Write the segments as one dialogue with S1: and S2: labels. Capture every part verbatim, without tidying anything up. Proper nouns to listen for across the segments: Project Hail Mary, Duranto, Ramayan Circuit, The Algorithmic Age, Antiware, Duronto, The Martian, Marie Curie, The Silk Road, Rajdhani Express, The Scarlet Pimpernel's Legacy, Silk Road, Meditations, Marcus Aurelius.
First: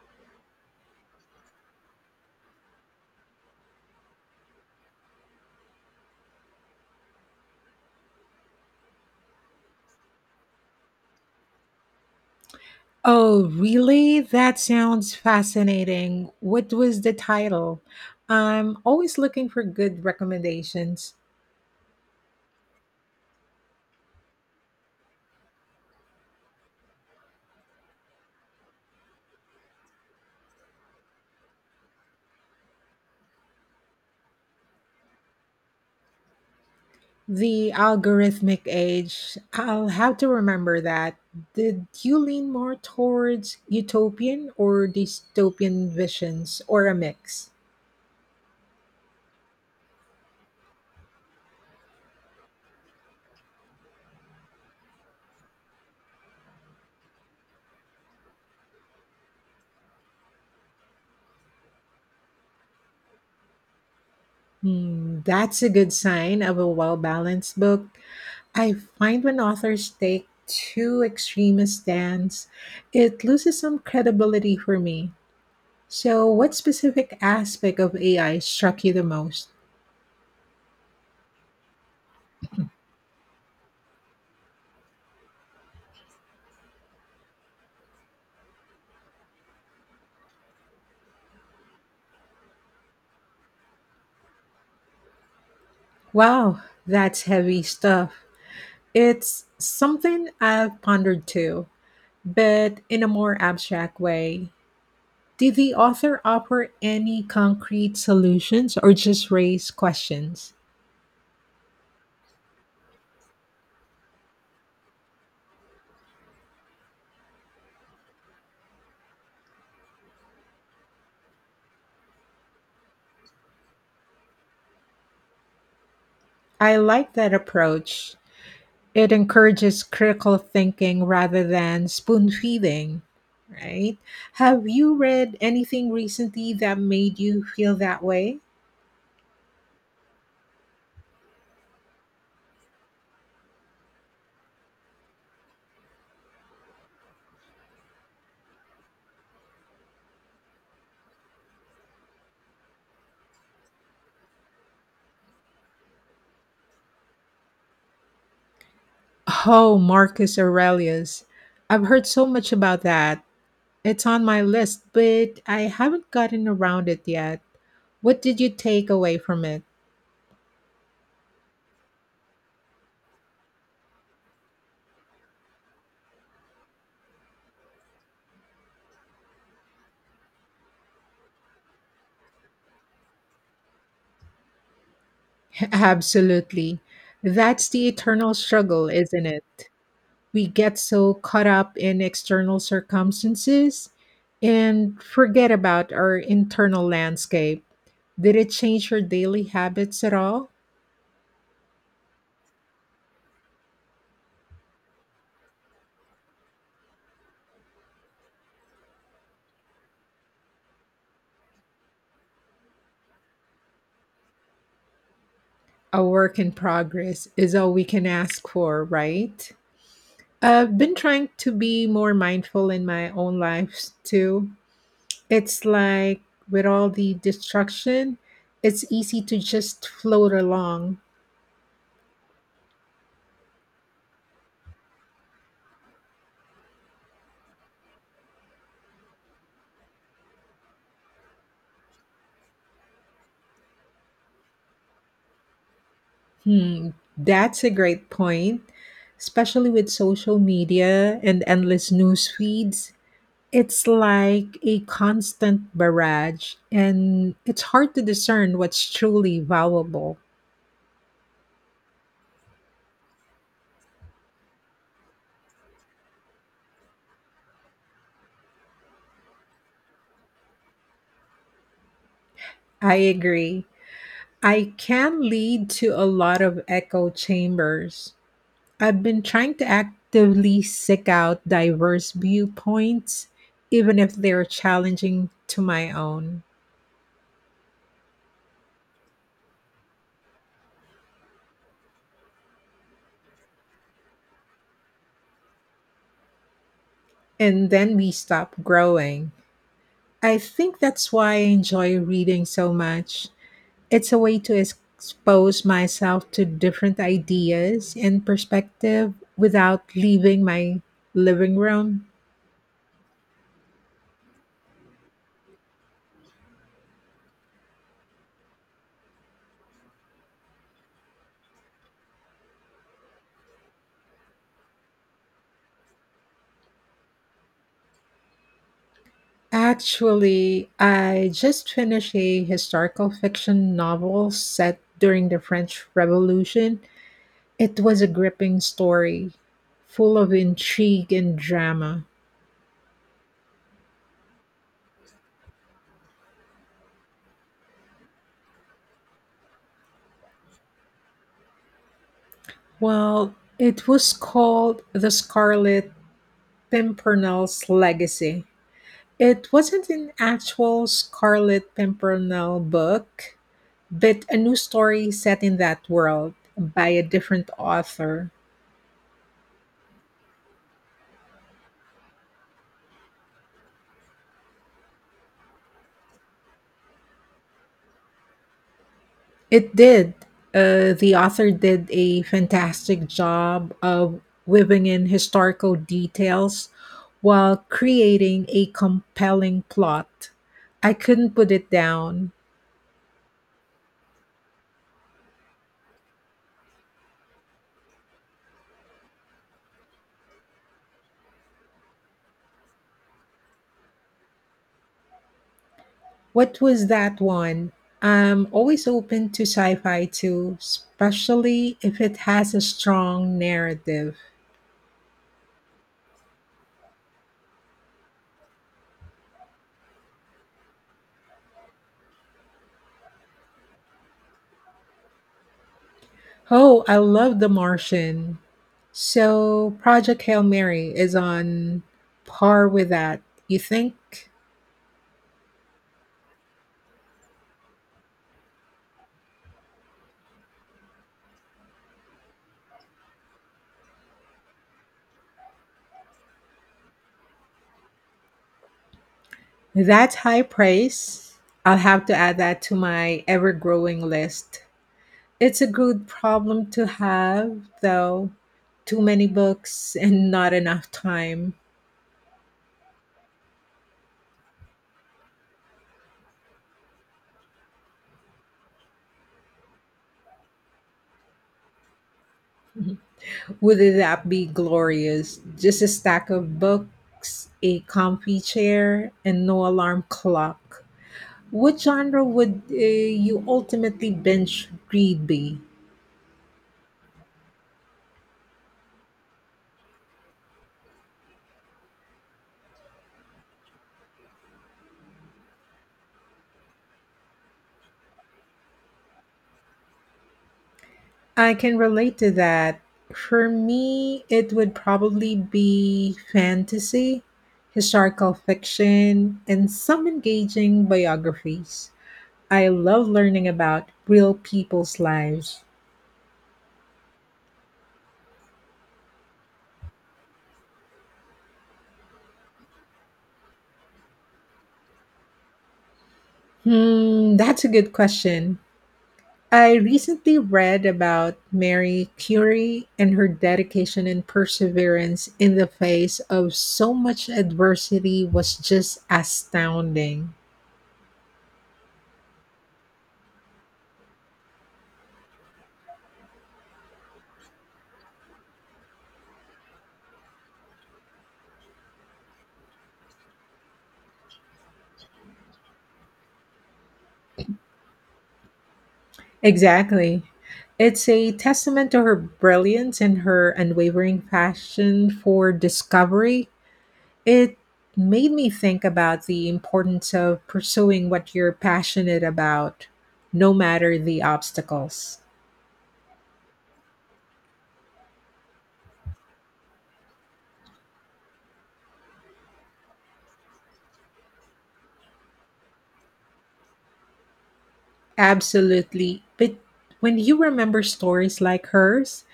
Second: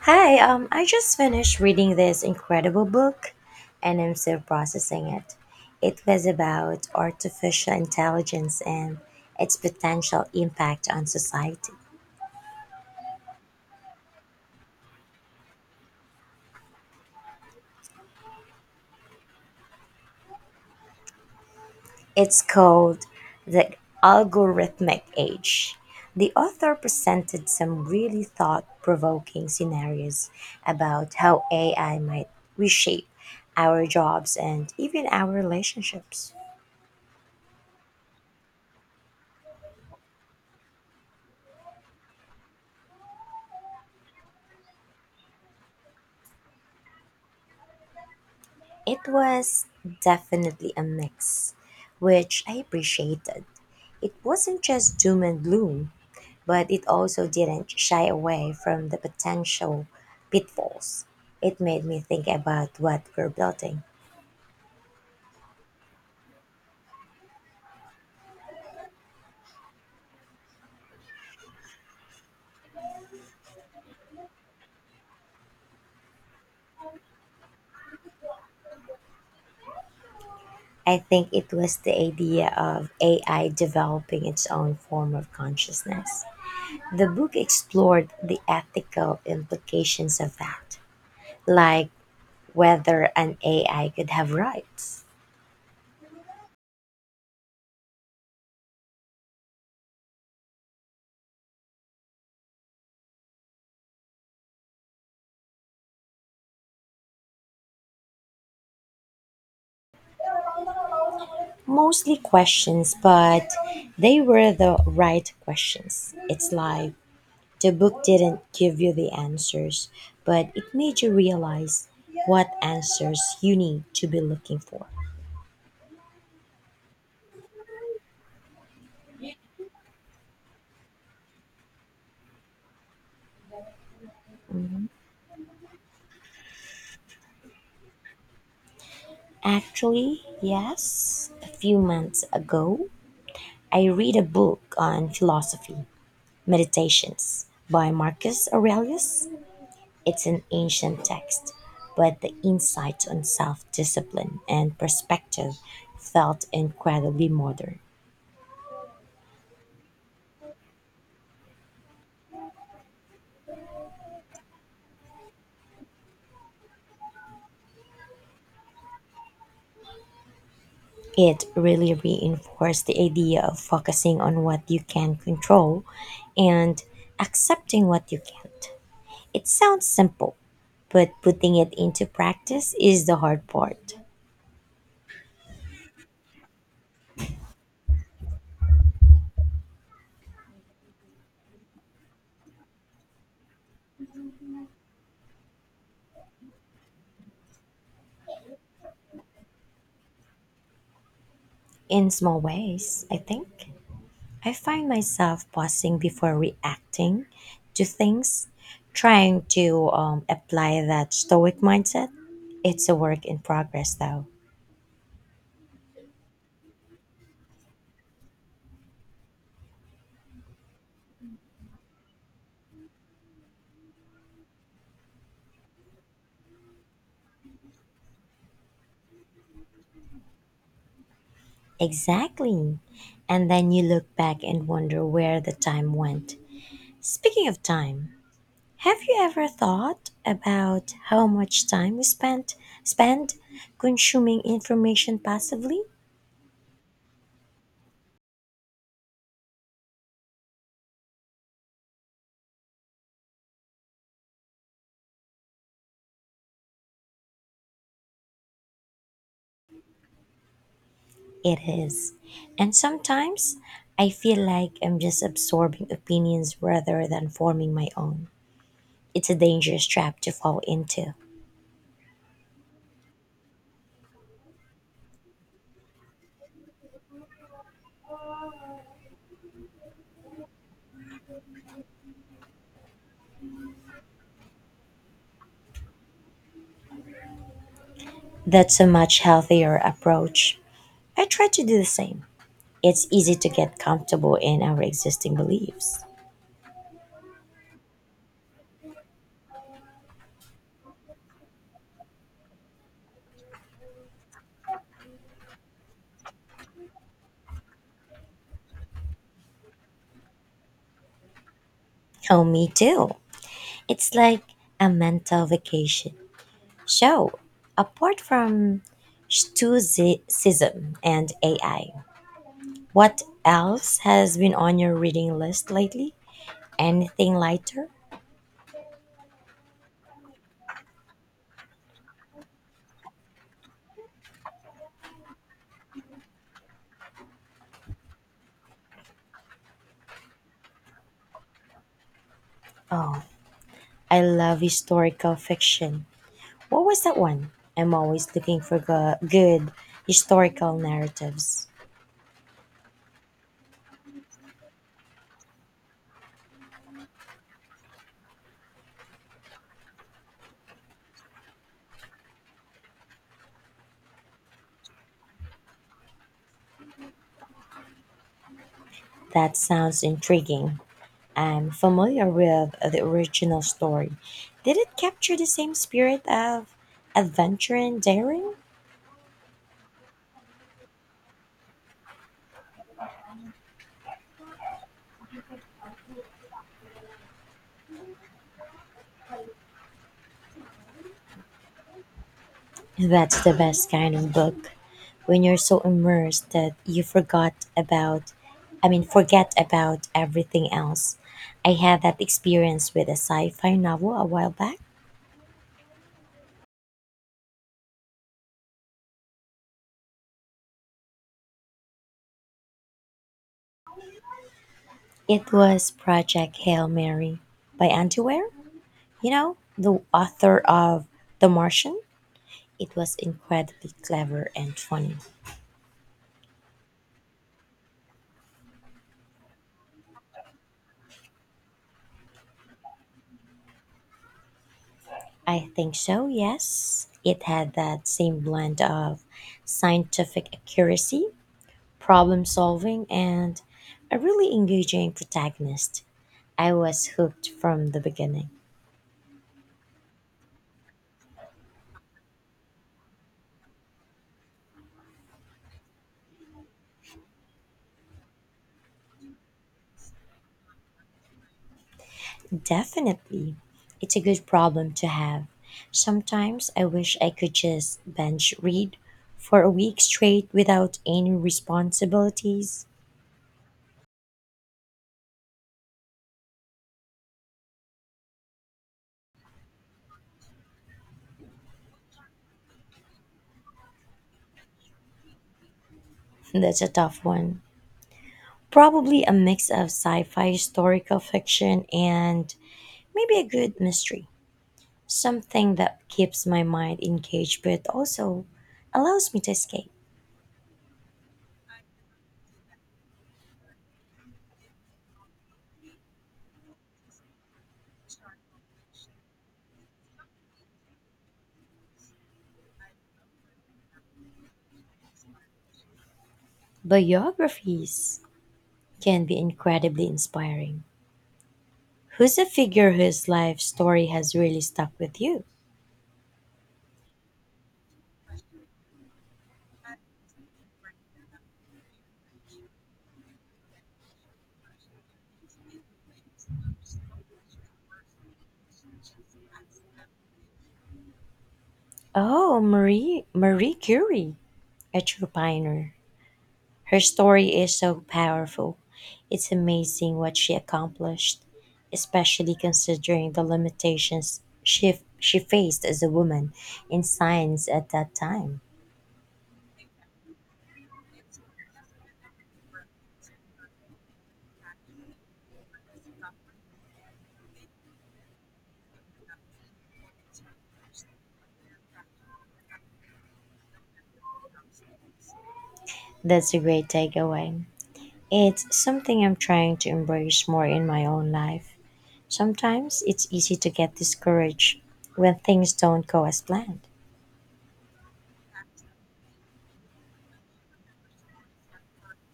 S1: Hi, um, I just finished reading this incredible book and I'm still processing it. It was about artificial intelligence and its potential impact on society.
S2: Oh, really? That sounds fascinating. What was the title? I'm always looking for good recommendations.
S1: It's called The Algorithmic Age. The author presented some really thought provoking scenarios about how A I might reshape our jobs and even our relationships.
S2: The Algorithmic Age. I'll have to remember that. Did you lean more towards utopian or dystopian visions or a mix?
S1: It was definitely a mix, which I appreciated. It wasn't just doom and gloom, but it also didn't shy away from the potential pitfalls. It made me think about what we're building.
S2: Hmm, that's a good sign of a well balanced book. I find when authors take too extreme a stance, it loses some credibility for me. So, what specific aspect of A I struck you the most?
S1: I think it was the idea of A I developing its own form of consciousness. The book explored the ethical implications of that, like whether an A I could have rights.
S2: Wow, that's heavy stuff. It's something I've pondered too, but in a more abstract way. Did the author offer any concrete solutions or just raise questions?
S1: Mostly questions, but they were the right questions. It's like the book didn't give you the answers, but it made you realize what answers you need to be looking for.
S2: I like that approach. It encourages critical thinking rather than spoon feeding, right? Have you read anything recently that made you feel that way?
S1: Actually, yes, a few months ago, I read a book on philosophy, Meditations by Marcus Aurelius. It's an ancient text, but the insight on self discipline and perspective felt incredibly modern.
S2: Oh, Marcus Aurelius. I've heard so much about that. It's on my list, but I haven't gotten around it yet. What did you take away from it?
S1: It really reinforced the idea of focusing on what you can control and accepting what you can't. It sounds simple, but putting it into practice is the hard part.
S2: Absolutely. That's the eternal struggle, isn't it? We get so caught up in external circumstances and forget about our internal landscape. Did it change your daily habits at all?
S1: In small ways, I think. I find myself pausing before reacting to things, trying to um, apply that stoic mindset. It's a work in progress, though.
S2: A work in progress is all we can ask for, right? I've been trying to be more mindful in my own life too. It's like with all the distraction, it's easy to just float along.
S1: Exactly. And then you look back and wonder where the time went. Speaking of time, have you ever thought about how much time we spent spend consuming information passively?
S2: Hmm, that's a great point, especially with social media and endless news feeds. It's like a constant barrage, and it's hard to discern what's truly valuable.
S1: It is. And sometimes I feel like I'm just absorbing opinions rather than forming my own. It's a dangerous trap to fall into.
S2: I agree. I can lead to a lot of echo chambers. I've been trying to actively seek out diverse viewpoints, even if they're challenging to my own,
S1: That's a much healthier approach. I try to do the same. It's easy to get comfortable in our existing beliefs.
S2: and then we stop growing. I think that's why I enjoy reading so much. It's a way to expose myself to different ideas and perspective without leaving my living room.
S1: Oh, me too. It's like a mental vacation. So, apart from Stoicism and A I, what else has been on your reading list lately? Anything lighter?
S2: Actually, I just finished a historical fiction novel set during the French Revolution. It was a gripping story, full of intrigue and drama.
S1: Oh, I love historical fiction. What was that one? I'm always looking for go- good historical narratives.
S2: Well, it was called The Scarlet Pimpernel's Legacy. It wasn't an actual Scarlet Pimpernel book, but a new story set in that world by a different author.
S1: That sounds intriguing. I'm familiar with the original story. Did it capture the same spirit of adventure and daring?
S2: It did. Uh, the author did a fantastic job of weaving in historical details while creating a compelling plot. I couldn't put it down.
S1: That's the best kind of book. When you're so immersed that you forgot about I mean forget about everything else. I had that experience with a sci-fi novel a while back.
S2: What was that one? I'm always open to sci-fi too, especially if it has a strong narrative.
S1: It was Project Hail Mary by Antiware. You know, the author of The Martian. It was incredibly clever and funny.
S2: Oh, I love The Martian. So, Project Hail Mary is on par with that. You think
S1: I think so, yes. It had that same blend of scientific accuracy problem solving, and a really engaging protagonist. I was hooked from the beginning.
S2: that's high praise? I'll have to add that to my ever-growing list. It's a good problem to have, though. Too many books and not enough time.
S1: Definitely, it's a good problem to have. Sometimes I wish I could just binge read for a week straight without any responsibilities.
S2: Would that be glorious? Just a stack of books, a comfy chair, and no alarm clock. What genre would uh, you ultimately binge read be?
S1: That's a tough one. Probably a mix of sci fi historical fiction and maybe a good mystery. Something that keeps my mind engaged but also allows me to escape.
S2: I can relate to that. For me, it would probably be fantasy, historical fiction, and some engaging biographies. I love learning about real people's lives.
S1: Biographies can be incredibly inspiring. Who's a figure whose life story has really stuck with you?
S2: Hmm, that's a good question. I recently read about Marie Curie, and her dedication and perseverance in the face of so much adversity was just astounding.
S1: Oh, Marie Marie Curie, a true pioneer. Her story is so powerful. It's amazing what she accomplished, especially considering the limitations she, she faced as a woman in science at that time.
S2: Exactly. It's a testament to her brilliance and her unwavering passion for discovery. It made me think about the importance of pursuing what you're passionate about, no matter the obstacles.
S1: That's a great takeaway. It's something I'm trying to embrace more in my own life. Sometimes it's easy to get discouraged when things don't go as planned.
S2: Absolutely. But when you remember stories like hers,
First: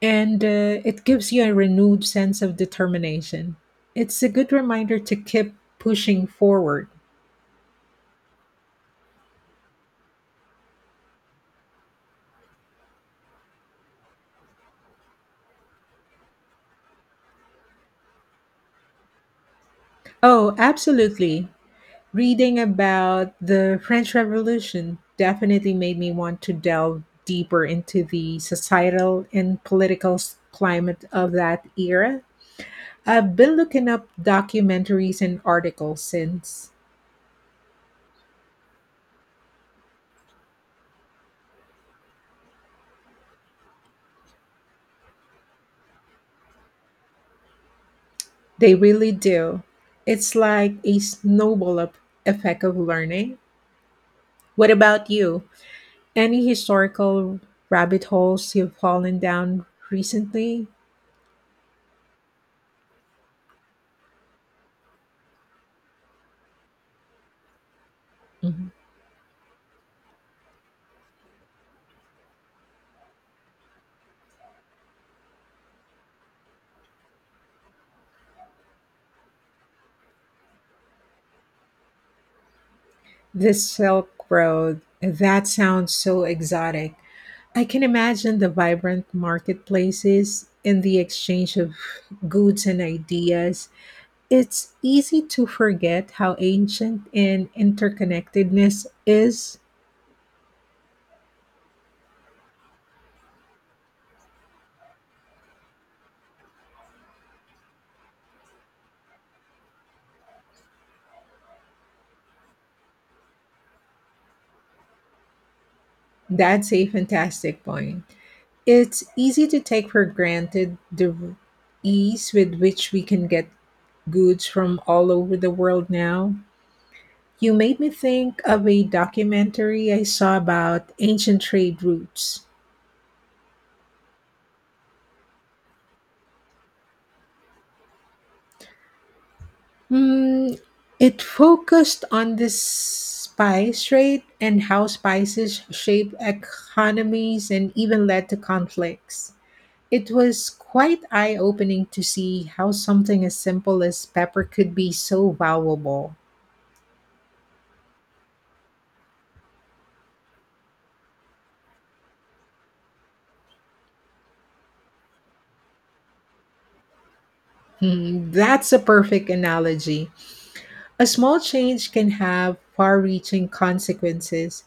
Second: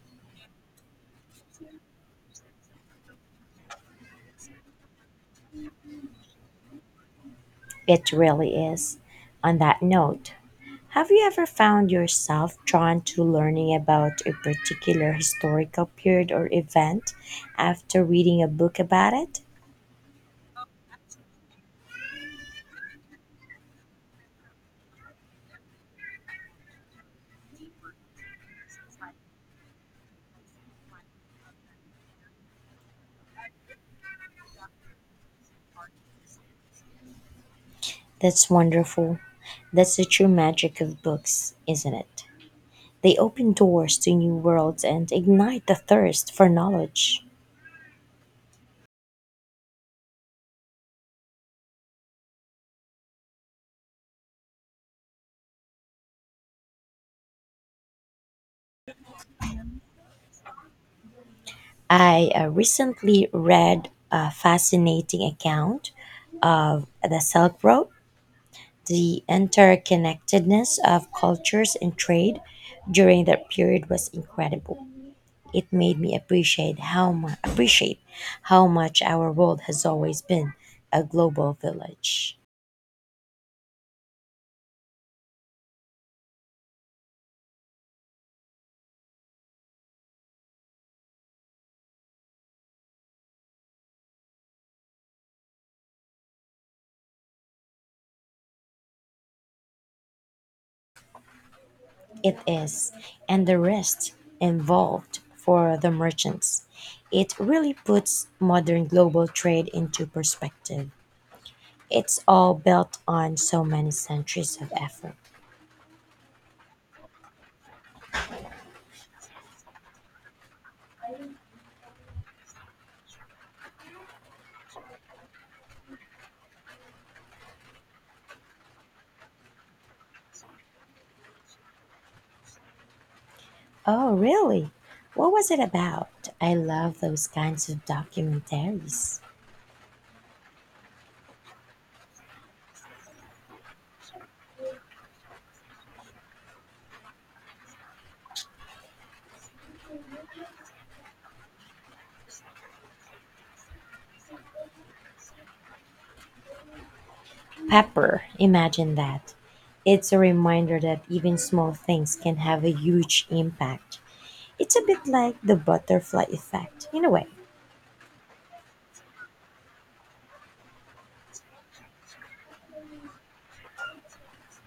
S2: and uh, it gives you a renewed sense of determination, it's a good reminder to keep pushing forward.
S1: It really is. On that note, have you ever found yourself drawn to learning about a particular historical period or event after reading a book about it?
S2: Oh, absolutely. Reading about the French Revolution definitely made me want to delve deeper into the societal and political s- climate of that era. I've been looking up documentaries and articles since.
S1: That's wonderful. That's the true magic of books, isn't it? They open doors to new worlds and ignite the thirst for knowledge.
S2: They really do. It's like a snowball up effect of learning. What about you? Any historical rabbit holes you've fallen down recently?
S1: I uh, recently read a fascinating account of the Silk Road,
S2: Mhm.
S1: the interconnectedness of cultures and trade during that period was incredible. It made me appreciate how mu- appreciate how much our world has always been a global village.
S2: The Silk Road. That sounds so exotic. I can imagine the vibrant marketplaces and the exchange of goods and ideas. It's easy to forget how ancient and interconnectedness is.
S1: It is, and the risk involved for the merchants. It really puts modern global trade into perspective. It's all built on so many centuries of effort.
S2: That's a fantastic point. It's easy to take for granted the ease with which we can get goods from all over the world now. You made me think of a documentary I saw about ancient trade routes.
S1: Oh, really? What was it about? I love those kinds of documentaries.
S2: Hmm, it focused on the spice trade and how spices shaped economies and even led to conflicts. It was quite eye opening to see how something as simple as pepper could be so valuable.
S1: Pepper, imagine that. It's a reminder that even small things can have a huge impact. It's a bit like the butterfly effect, in a way.
S2: Hmm, that's a perfect analogy. A small change can have far reaching consequences.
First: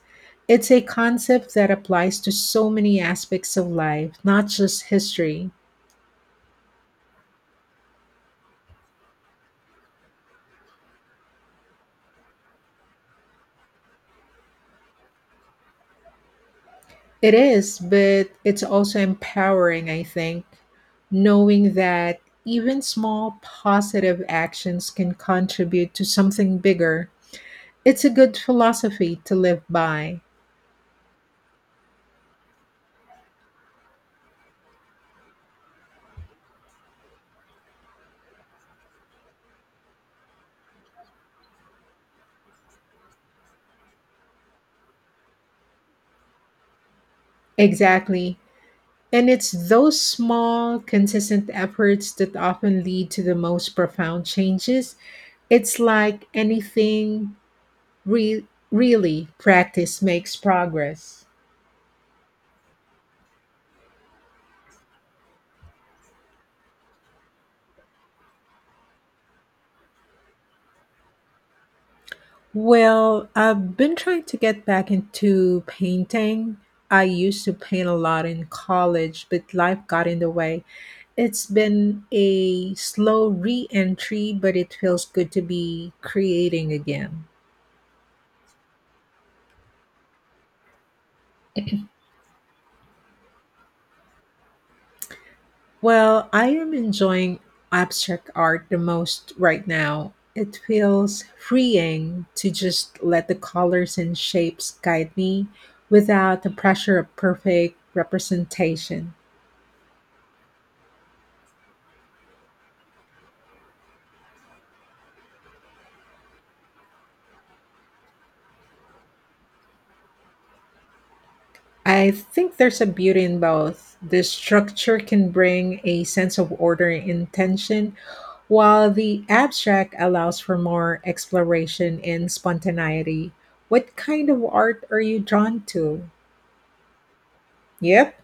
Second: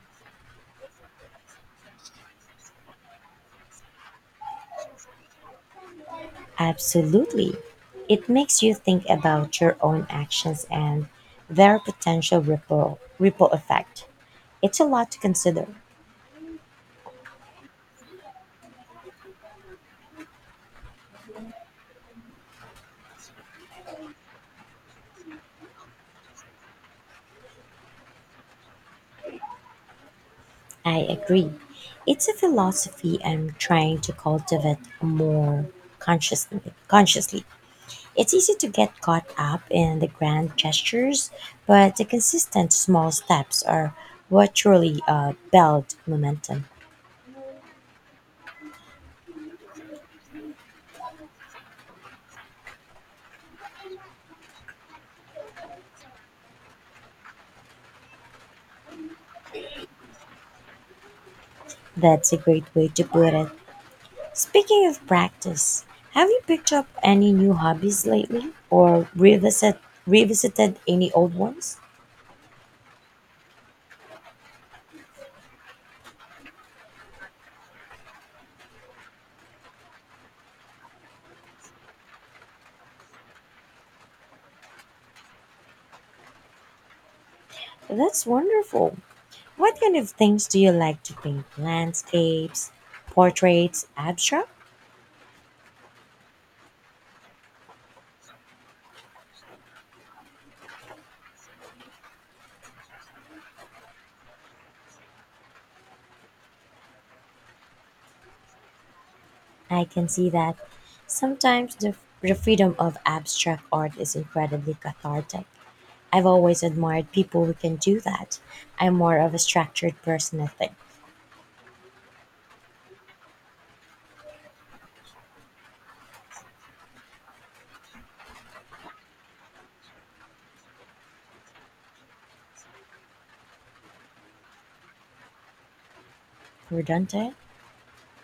S2: It's a concept that applies to so many aspects of life, not just history.
S1: Absolutely. It makes you think about your own actions and their potential ripple, ripple effect. It's a lot to consider.
S2: It is, but it's also empowering, I think, knowing that even small positive actions can contribute to something bigger. It's a good philosophy to live by.
S1: I agree. It's a philosophy I'm trying to cultivate more consciously. Consciously, it's easy to get caught up in the grand gestures, but the consistent small steps are what truly uh, build momentum.
S2: Exactly. And it's those small, consistent efforts that often lead to the most profound changes. It's like anything re- really, practice makes progress.
S1: That's a great way to put it. Speaking of practice, have you picked up any new hobbies lately, or revisit revisited any old ones?
S2: Well, I've been trying to get back into painting. I used to paint a lot in college, but life got in the way. It's been a slow re entry, but it feels good to be creating again.
S1: That's wonderful. What kind of things do you like to paint? Landscapes, portraits, abstract?
S2: Well, I am enjoying abstract art the most right now. It feels freeing to just let the colors and shapes guide me without the pressure of perfect representation.
S1: I can see that sometimes the, the freedom of abstract art is incredibly cathartic. I've always admired people who can do that. I'm more of a structured person, I think.
S2: I think there's a beauty in both. The structure can bring a sense of order and intention, while the abstract allows for more exploration and spontaneity. What kind of art are you drawn to?
S1: Redundant?
S2: Yep.